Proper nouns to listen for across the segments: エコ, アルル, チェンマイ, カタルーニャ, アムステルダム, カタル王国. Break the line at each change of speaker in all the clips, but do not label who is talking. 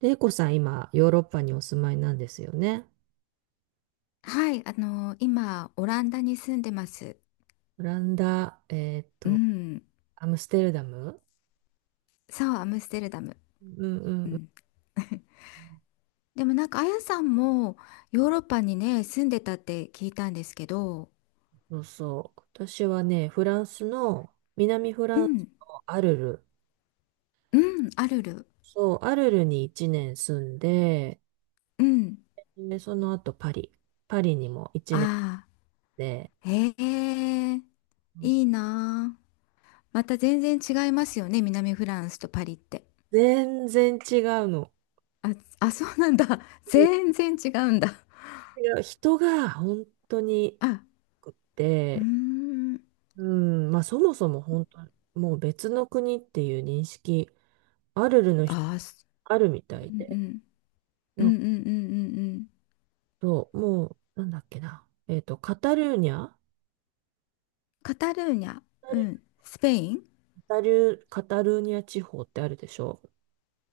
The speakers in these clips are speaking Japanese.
で、エコさん、今、ヨーロッパにお住まいなんですよね。
はい、今、オランダに住んでます。
オランダ、
うん。
アムステルダム。
そう、アムステルダム。
うんうん
う
うん。
ん。でもなんか、あやさんもヨーロッパにね、住んでたって聞いたんですけど、
そうそう。私はね、フランスの、南フ
う
ランス
ん、
のアルル。
うん、あるる。
そう、アルルに1年住んで、
うん。
で、その後パリ。パリにも1年
あ
で、
あ、へえ、いいなあ。また全然違いますよね、南フランスとパリって。
全然違うの。
あ、あ、そうなんだ。
で
全然違うんだ。
違う人が本当に
あ、
良くっ
うー
て、
ん。
うん、まあそもそも本当、もう別の国っていう認識アルルの人、
ああ、
あるみたい
うんう
で。
ん。う
な
ん
んか
うんうんうんうん。
そう、もう、なんだっけな。カタルーニャ。
カタルーニャ、う
カ
ん、スペイン、
カタルーニャ地方ってあるでしょ。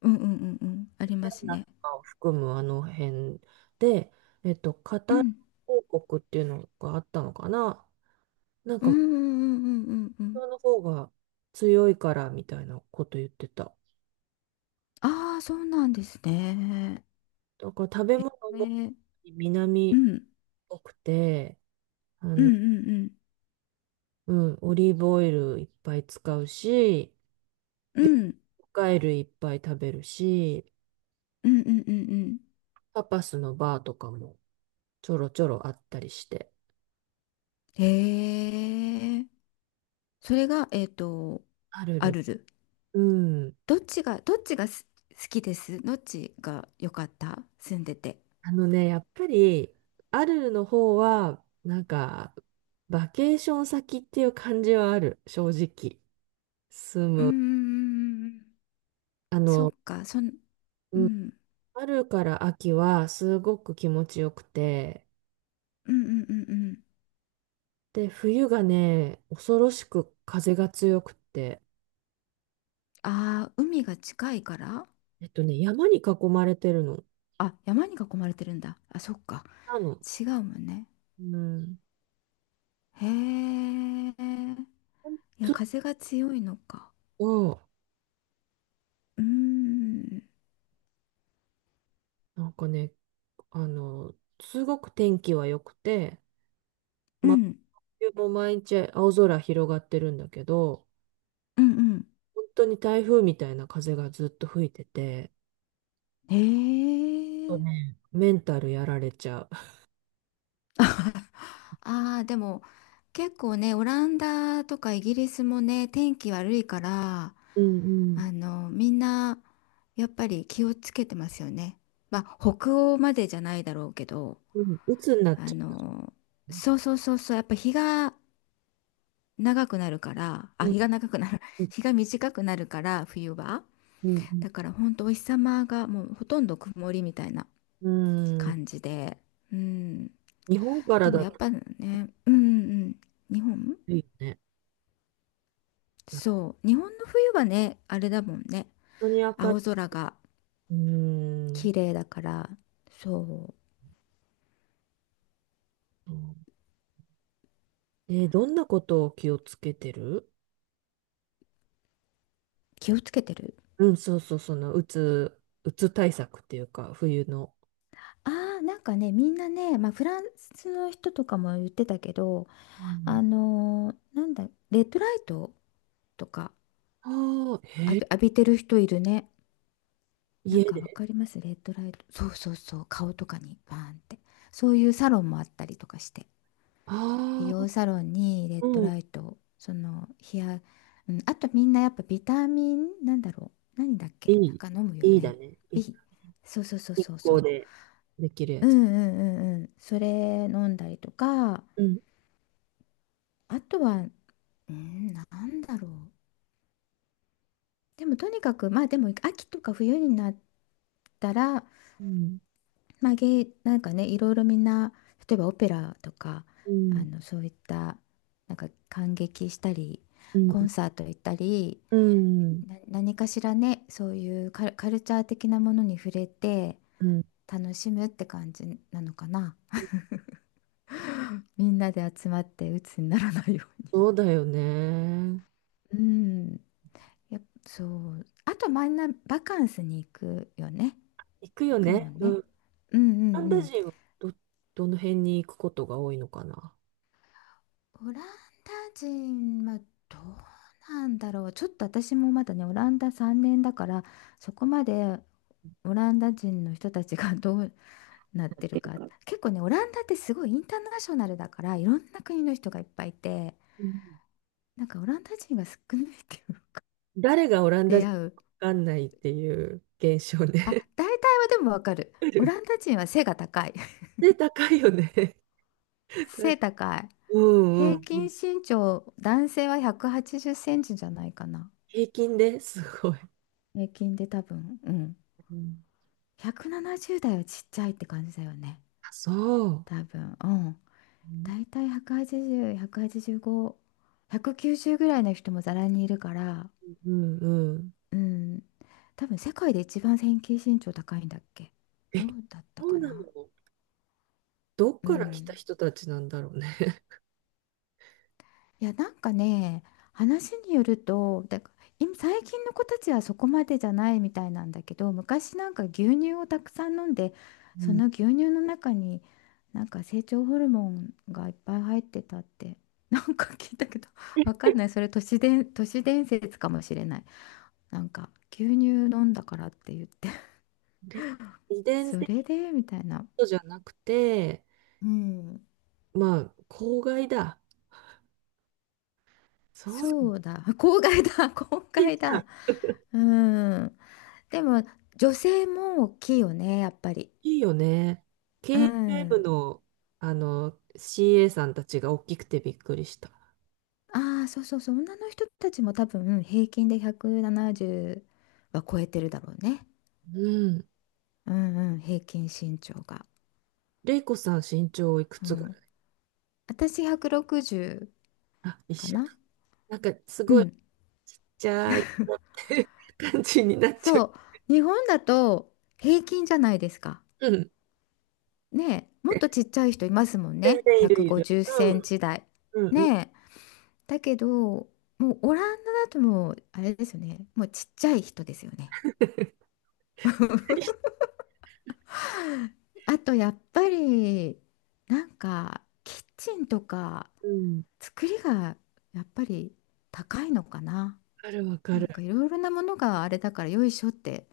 うんうんうんうん、あります
ナ
ね。
とかを含むあの辺で、カ
う
タル
ん、
王国っていうのがあったのかな。
うんうんうんうんうんう
そ
ん。
の方が強いからみたいなこと言ってた。
ああ、そうなんですね。
だから食べ物も
ね、
南
う
っ
ん、
ぽくて、
うんうんうん、
うん、オリーブオイルいっぱい使うし、
う
魚
ん、
介類いっぱい食べるし、
うんうんうんうん。
タパスのバーとかもちょろちょろあったりして。
へえ、それが、
アル
ア
ル、
ルル。
うん。
どっちが好きです？どっちが良かった、住んでて？
やっぱり、アルルの方は、なんか、バケーション先っていう感じはある、正直。住
うー
む。
ん、
あ
そっ
の、
か、う
うん、
ん、
春から秋はすごく気持ちよくて、
うんうんうんうん。
で、冬がね、恐ろしく風が強くて、
ああ、海が近いから。
山に囲まれてるの。
あ、山に囲まれてるんだ。あ、そっか。
なの。
違うもんね。
うん。
へえ。いや、
ず、
風が強いのか。
うん。
うーん。
なんかね、あの、すごく天気は良くて、
う
真
ん。
冬も毎日青空広がってるんだけど、
うん
本当に台風みたいな風がずっと吹いてて、
うん。
ちょっ
へえ。
とね、メンタルやられちゃ
ああ、でも、結構ね、オランダとかイギリスもね、天気悪いから、
う。うん
みんな、やっぱり気をつけてますよね。まあ、北欧までじゃないだろうけど、
うん。うん、鬱になっ
あ
ちゃ
の、そうそうそうそう、やっぱ日が長くなるから、あ、
う。うん
日が長くなる、
う ん
日が短くなるから、冬は。
う
だから本当お日様がもうほとんど曇りみたいな
ん。うん。
感じで、うん。
日本から
でも
だ
やっ
と
ぱね、うんうんうん、日本、
いいよね。本
そう、日本の冬はね、あれだもんね、
当に明
青
る
空が
い。うん。
綺麗だから、そう、
え、どんなことを気をつけてる？
気をつけてる。
うん、そうそう、その、うつ対策っていうか、冬の。
ああ、なんかね、みんなね、まあ、フランスの人とかも言ってたけど、
うん。
なんだ、レッドライトとか、
ああ、へえ、
浴びてる人いるね。なん
家
かわ
で。
かりますレッドライト。そうそうそう。顔とかにバーンって。そういうサロンもあったりとかして。美
ああ、
容サロンにレッド
うん。
ライトを、うん、あとみんなやっぱビタミン、なんだろう。何だっ
い
けなん
い。
か飲むよ
いいだ
ね。
ね。い、
B。そうそうそう
日
そうそ
光
う。
でできるや
うんう
つ。
んうんうん。それ飲んだりとか、
うん。
あとは、うん、なんだろう。でもとにかく、まあでも秋とか冬になったら、
うん。
まあ、なんかね、いろいろみんな、例えばオペラとか、
うん。
そういった、なんか感激したり、
うん。
コンサート行ったり、
うん。
何かしらね、そういうカルチャー的なものに触れて、
うん。
楽しむって感じなのかな。みんなで集まって鬱にならないように。
そうだよね。
うん、やっぱそう。あと、みんなバカンスに行くよね。
行く
行
よ
くも
ね。
ん
う
ね。
ん。
うんうん
カナ
う
ダ
ん。
人はど、どの辺に行くことが多いのかな。
オランダ人はどうなんだろう。ちょっと私もまだね、オランダ3年だから、そこまでオランダ人の人たちが どうなっ
やっ
てる
てる
か。
か。
結構ね、オランダってすごいインターナショナルだから、いろんな国の人がいっぱいいて、
うん。
なんかオランダ人が少ないっていうか、
誰がオランダ
出
人
会う。
かわかんないっていう現象
あ、
ね。
大体はでもわかる。オラン ダ人は背が高い。
で、高いよね。
背 高い。
うん
平
う
均
ん。
身長、男性は180センチじゃないかな。
平均ですごい。
平均で多分、うん。
うん
170代はちっちゃいって感じだよね。
そう。
多分。うん。だいたい180、185、190ぐらいの人もざらにいるから、
うんうん。
うん。多分世界で一番平均身長高いんだっけ。どうだった
そう
か
な
な。
の。どっ
う
から来た
ん。
人たちなんだろうね。
いや、なんかね、話によると、今最近の子たちはそこまでじゃないみたいなんだけど、昔なんか牛乳をたくさん飲んで、
う
そ
ん。
の牛乳の中になんか成長ホルモンがいっぱい入ってたって、なんか聞いたけど、わかんない。それ都市伝説かもしれない。なんか牛乳飲んだからって言って、
で、遺伝
そ
的
れでみたいな。
とじゃなくて、
うん、
まあ、公害だ。そうなんだ。
そうだ。公害だ。公
え、じ
害
ゃあ
だ。うん。でも女性も大きいよね、やっぱり。
いいよね。
う
KLM
ん。
の、CA さんたちが大きくてびっくりした。
ああ、そうそうそう。女の人たちも多分平均で170は超えてるだろうね。
うん。
うんうん、平均身長が。
レイコさん身長いく
う
つぐら
ん。
い？
私160
あ、一
か
緒。
な。
なんか、す
う
ごい、
ん。
じゃあ、いって感じになっちゃ
そう。日本だと平均じゃないですか。
う。うん。
ねえ、もっとちっちゃい人いますもん
全
ね。
然いる
150
いる。
セ
う
ン
ん。
チ台。
うんうん。
ねえ。だけど、もうオランダだともうあれですよね。もうちっちゃい人ですよね。あとやっぱりなんかキッチンとか
うん。わ
作りがやっぱり高いのかな。
かるわか
なんか
る。
いろいろなものがあれだからよいしょって。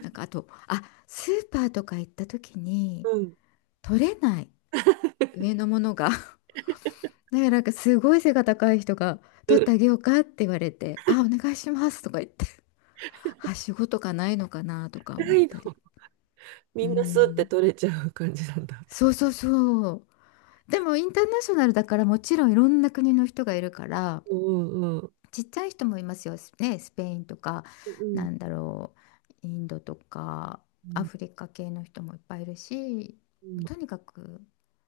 なんかあと、あ、スーパーとか行った時に
うん。
取れない 上のものが だからなんかすごい背が高い人が
う
取っ
ん。
てあげようかって言われて、あ、お願いしますとか言って、はしごとかないのかなとか思っ
辛いの。
たり。
み
う
んなスって
ん。
取れちゃう感じなんだ。
そうそうそう。でもインターナショナルだからもちろんいろんな国の人がいるから
うんうんうん。
ちっちゃい人もいますよ、ね、スペインとか
うん
なんだろうインドとか
う
ア
ん
フリカ系の人もいっぱいいるし、
うん
とにかく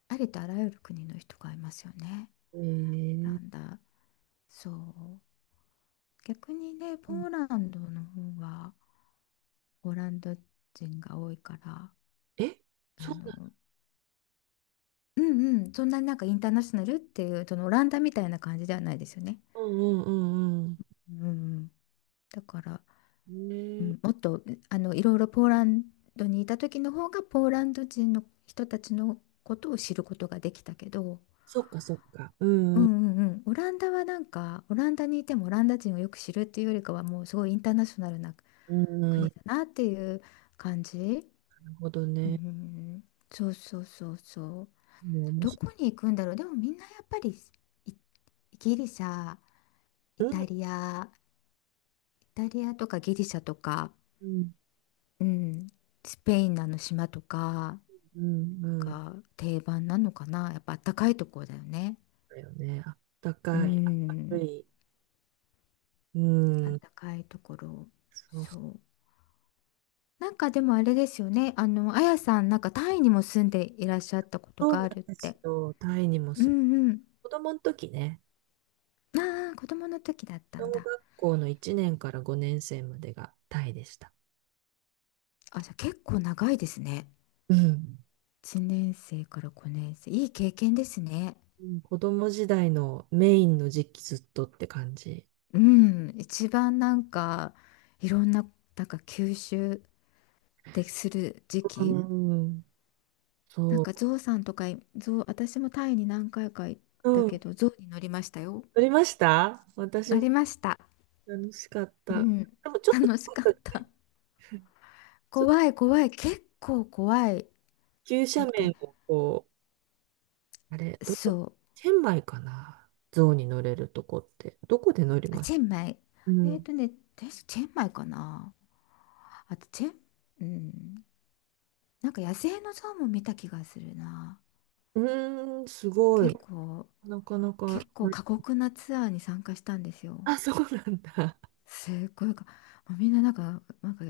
ありとあらゆる国の人がいますよね、
うん。
オラ
えー、
ンダ。そう、逆にね
う
ポ
ん、
ーランドの方はオランダ人が多いから、
え、
あ
そうな
のうんうん、そんなになんかインターナショナルっていうそのオランダみたいな感じではないですよね。
の？うんうんうん
うんうん、だから、
うん。ね
うん、もっ
え、
といろいろポーランドにいた時の方がポーランド人の人たちのことを知ることができたけど、
そっかそっか。う
う
んうん
んうんうん、オランダはなんかオランダにいてもオランダ人をよく知るっていうよりかはもうすごいインターナショナルな
うんう
国
ん。
だなっていう感じ。
なるほど
う
ね。
ん、そうそうそうそう。
もう面
ど
白
こに行くんだろう。でもみんなやっぱりいギリシャ、
い。
イ
う
タ
ん
リア、イタリアとかギリシャとか、
うん
うん、スペインのあの島とか。
うんうん。
が定番なのかな。やっぱあったかいところだよね。
だよね。あった
う
かい、明る
ん、
い。う
あっ
ん。
たかいところ。
そう、
そう。なんかでもあれですよね。あやさん、なんかタイにも住んでいらっしゃったこと
そう
が
な
あ
ん
るっ
です
て。
よ。タイにも
う
そう。
んうん。
子供の時ね。
ああ、子供の時だった
小
んだ。
学校の1年から5年生までがタイでした。
あ、じゃあ結構長いですね。
うん。
1年生から5年生。いい経験ですね。
うん、子供時代のメインの時期ずっとって感じ。
うん。一番なんか、いろんな、なんか吸収でする時
う
期。
ん。
なんか
そ
ゾウさんとかゾウ、私もタイに何回か行っ
う。
た
うん。
け
撮
ど、ゾウに乗りましたよ。
りました私
乗
も。
りました。
楽しかっ
う
た。
ん、
でもちょっと、
楽しかっ
なんか
た。
ちょっと
怖い怖い。結構怖い。
急斜
だって、
面をこう、あれ、どこ、
そう。
チェンマイかな、象に乗れるとこって。どこで乗り
あ、
ます？
チェンマイ。
う
えっ
ん。
とね、確かチェンマイかな。あと、チェン、うん。なんか野生のゾウも見た気がするな。
うーん、すごい。
結構、
なかなか、
結構、過酷なツアーに参加したんですよ。
あ、そうなんだ。
すっごいもうみんななんか、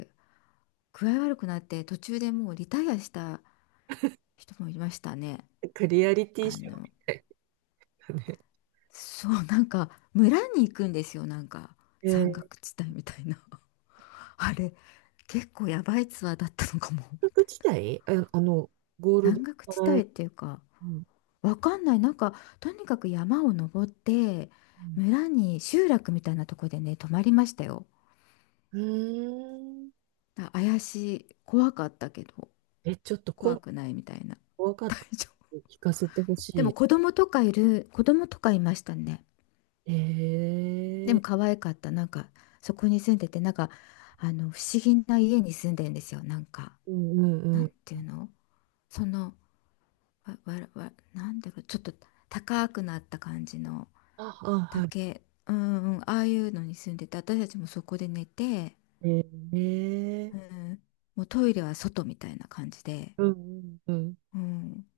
具合悪くなって途中でもうリタイアした人もいましたね。
なんかリアリティ
あ
ショーみ
の、
たいだね。
そう、なんか村に行くんですよ、なんか
え
山
ー、
岳地帯みたいな。あれ、結構やばいツアーだったのかも、み
大学
たい
時代、ゴー
な。
ルド
山岳地
働い
帯っ
て、
ていうか、
うん
わかんない。なんか、とにかく山を登って、村に集落みたいなとこでね、泊まりましたよ。
うん、うーん。
怪しい、怖かったけど、
え、ちょっと今
怖
度
くないみたいな。
怖かったので聞かせてほ
でも
し
子供とかいましたね。で
い。え
も可愛かった。なんか、そこに住んでて、なんか、不思議な家に住んでるんですよ。なんか、
ー、うんうん
な
う
ん
ん。
ていうの、その、わ、わ、わ、なんだろう、ちょっと高くなった感じの
あ、あ、はい。
竹、うんうん、ああいうのに住んでて、私たちもそこで寝て、
えー、え
う
ー、
ん、もうトイレは外みたいな感じで、
うんうん
うん。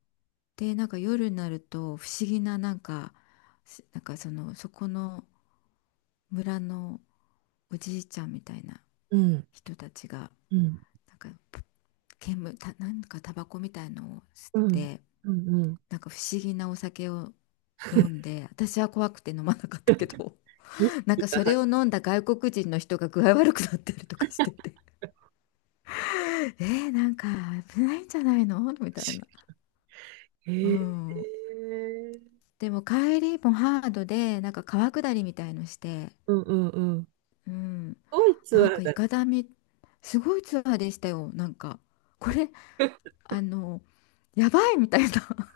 で、なんか夜になると不思議な、なんか、なんかそこの村のおじいちゃんみたいな
うん。
人たちが、
うん
なんかなんかタバコみたいのを吸っ
うん
て、
うんうんうん。
なんか不思議なお酒を飲んで、私は怖くて飲まなかったけど、
意
なん
識
か
が
そ
入っ
れ
て
を飲んだ外国人の人が具合悪くなってるとかしてて、えー、なんか危ないんじゃないのみ
ほ
たい
し
な。う
い。え
ん。
ー、
でも帰りもハードで、なんか川下りみたいのして、
うんうんうん。
うん。
ドイツ
なん
は
かい
だ。
かだみ、すごいツアーでしたよ。なんか、これ、あの、やばいみたいな。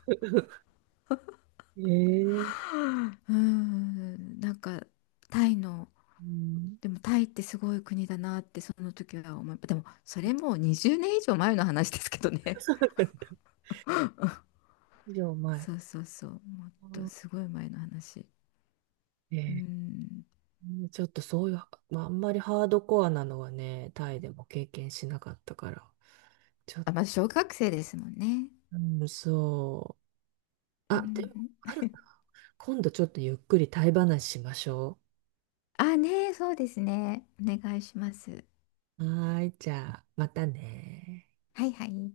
えー、
うーん、なんかタイの、
うん。
でもタイってすごい国だなってその時は思い、でもそれもう20年以上前の話ですけどね。
そうなんだ、以上 前。
そうそうそう、もっとすごい前の話。
え
う
ー、
ん、
うんちょっとそういう、まあ、あんまりハードコアなのはね、タイでも経験しなかったから。ちょっ
あ、まず
と、
小学生ですもんね。
うん、そう。
う
あ、でも、
ん、
ある、今度ちょっとゆっくりタイ話しましょ
あ、ねえ、そうですね。お願いします。
う。はーい、じゃあ、またね。
はいはい。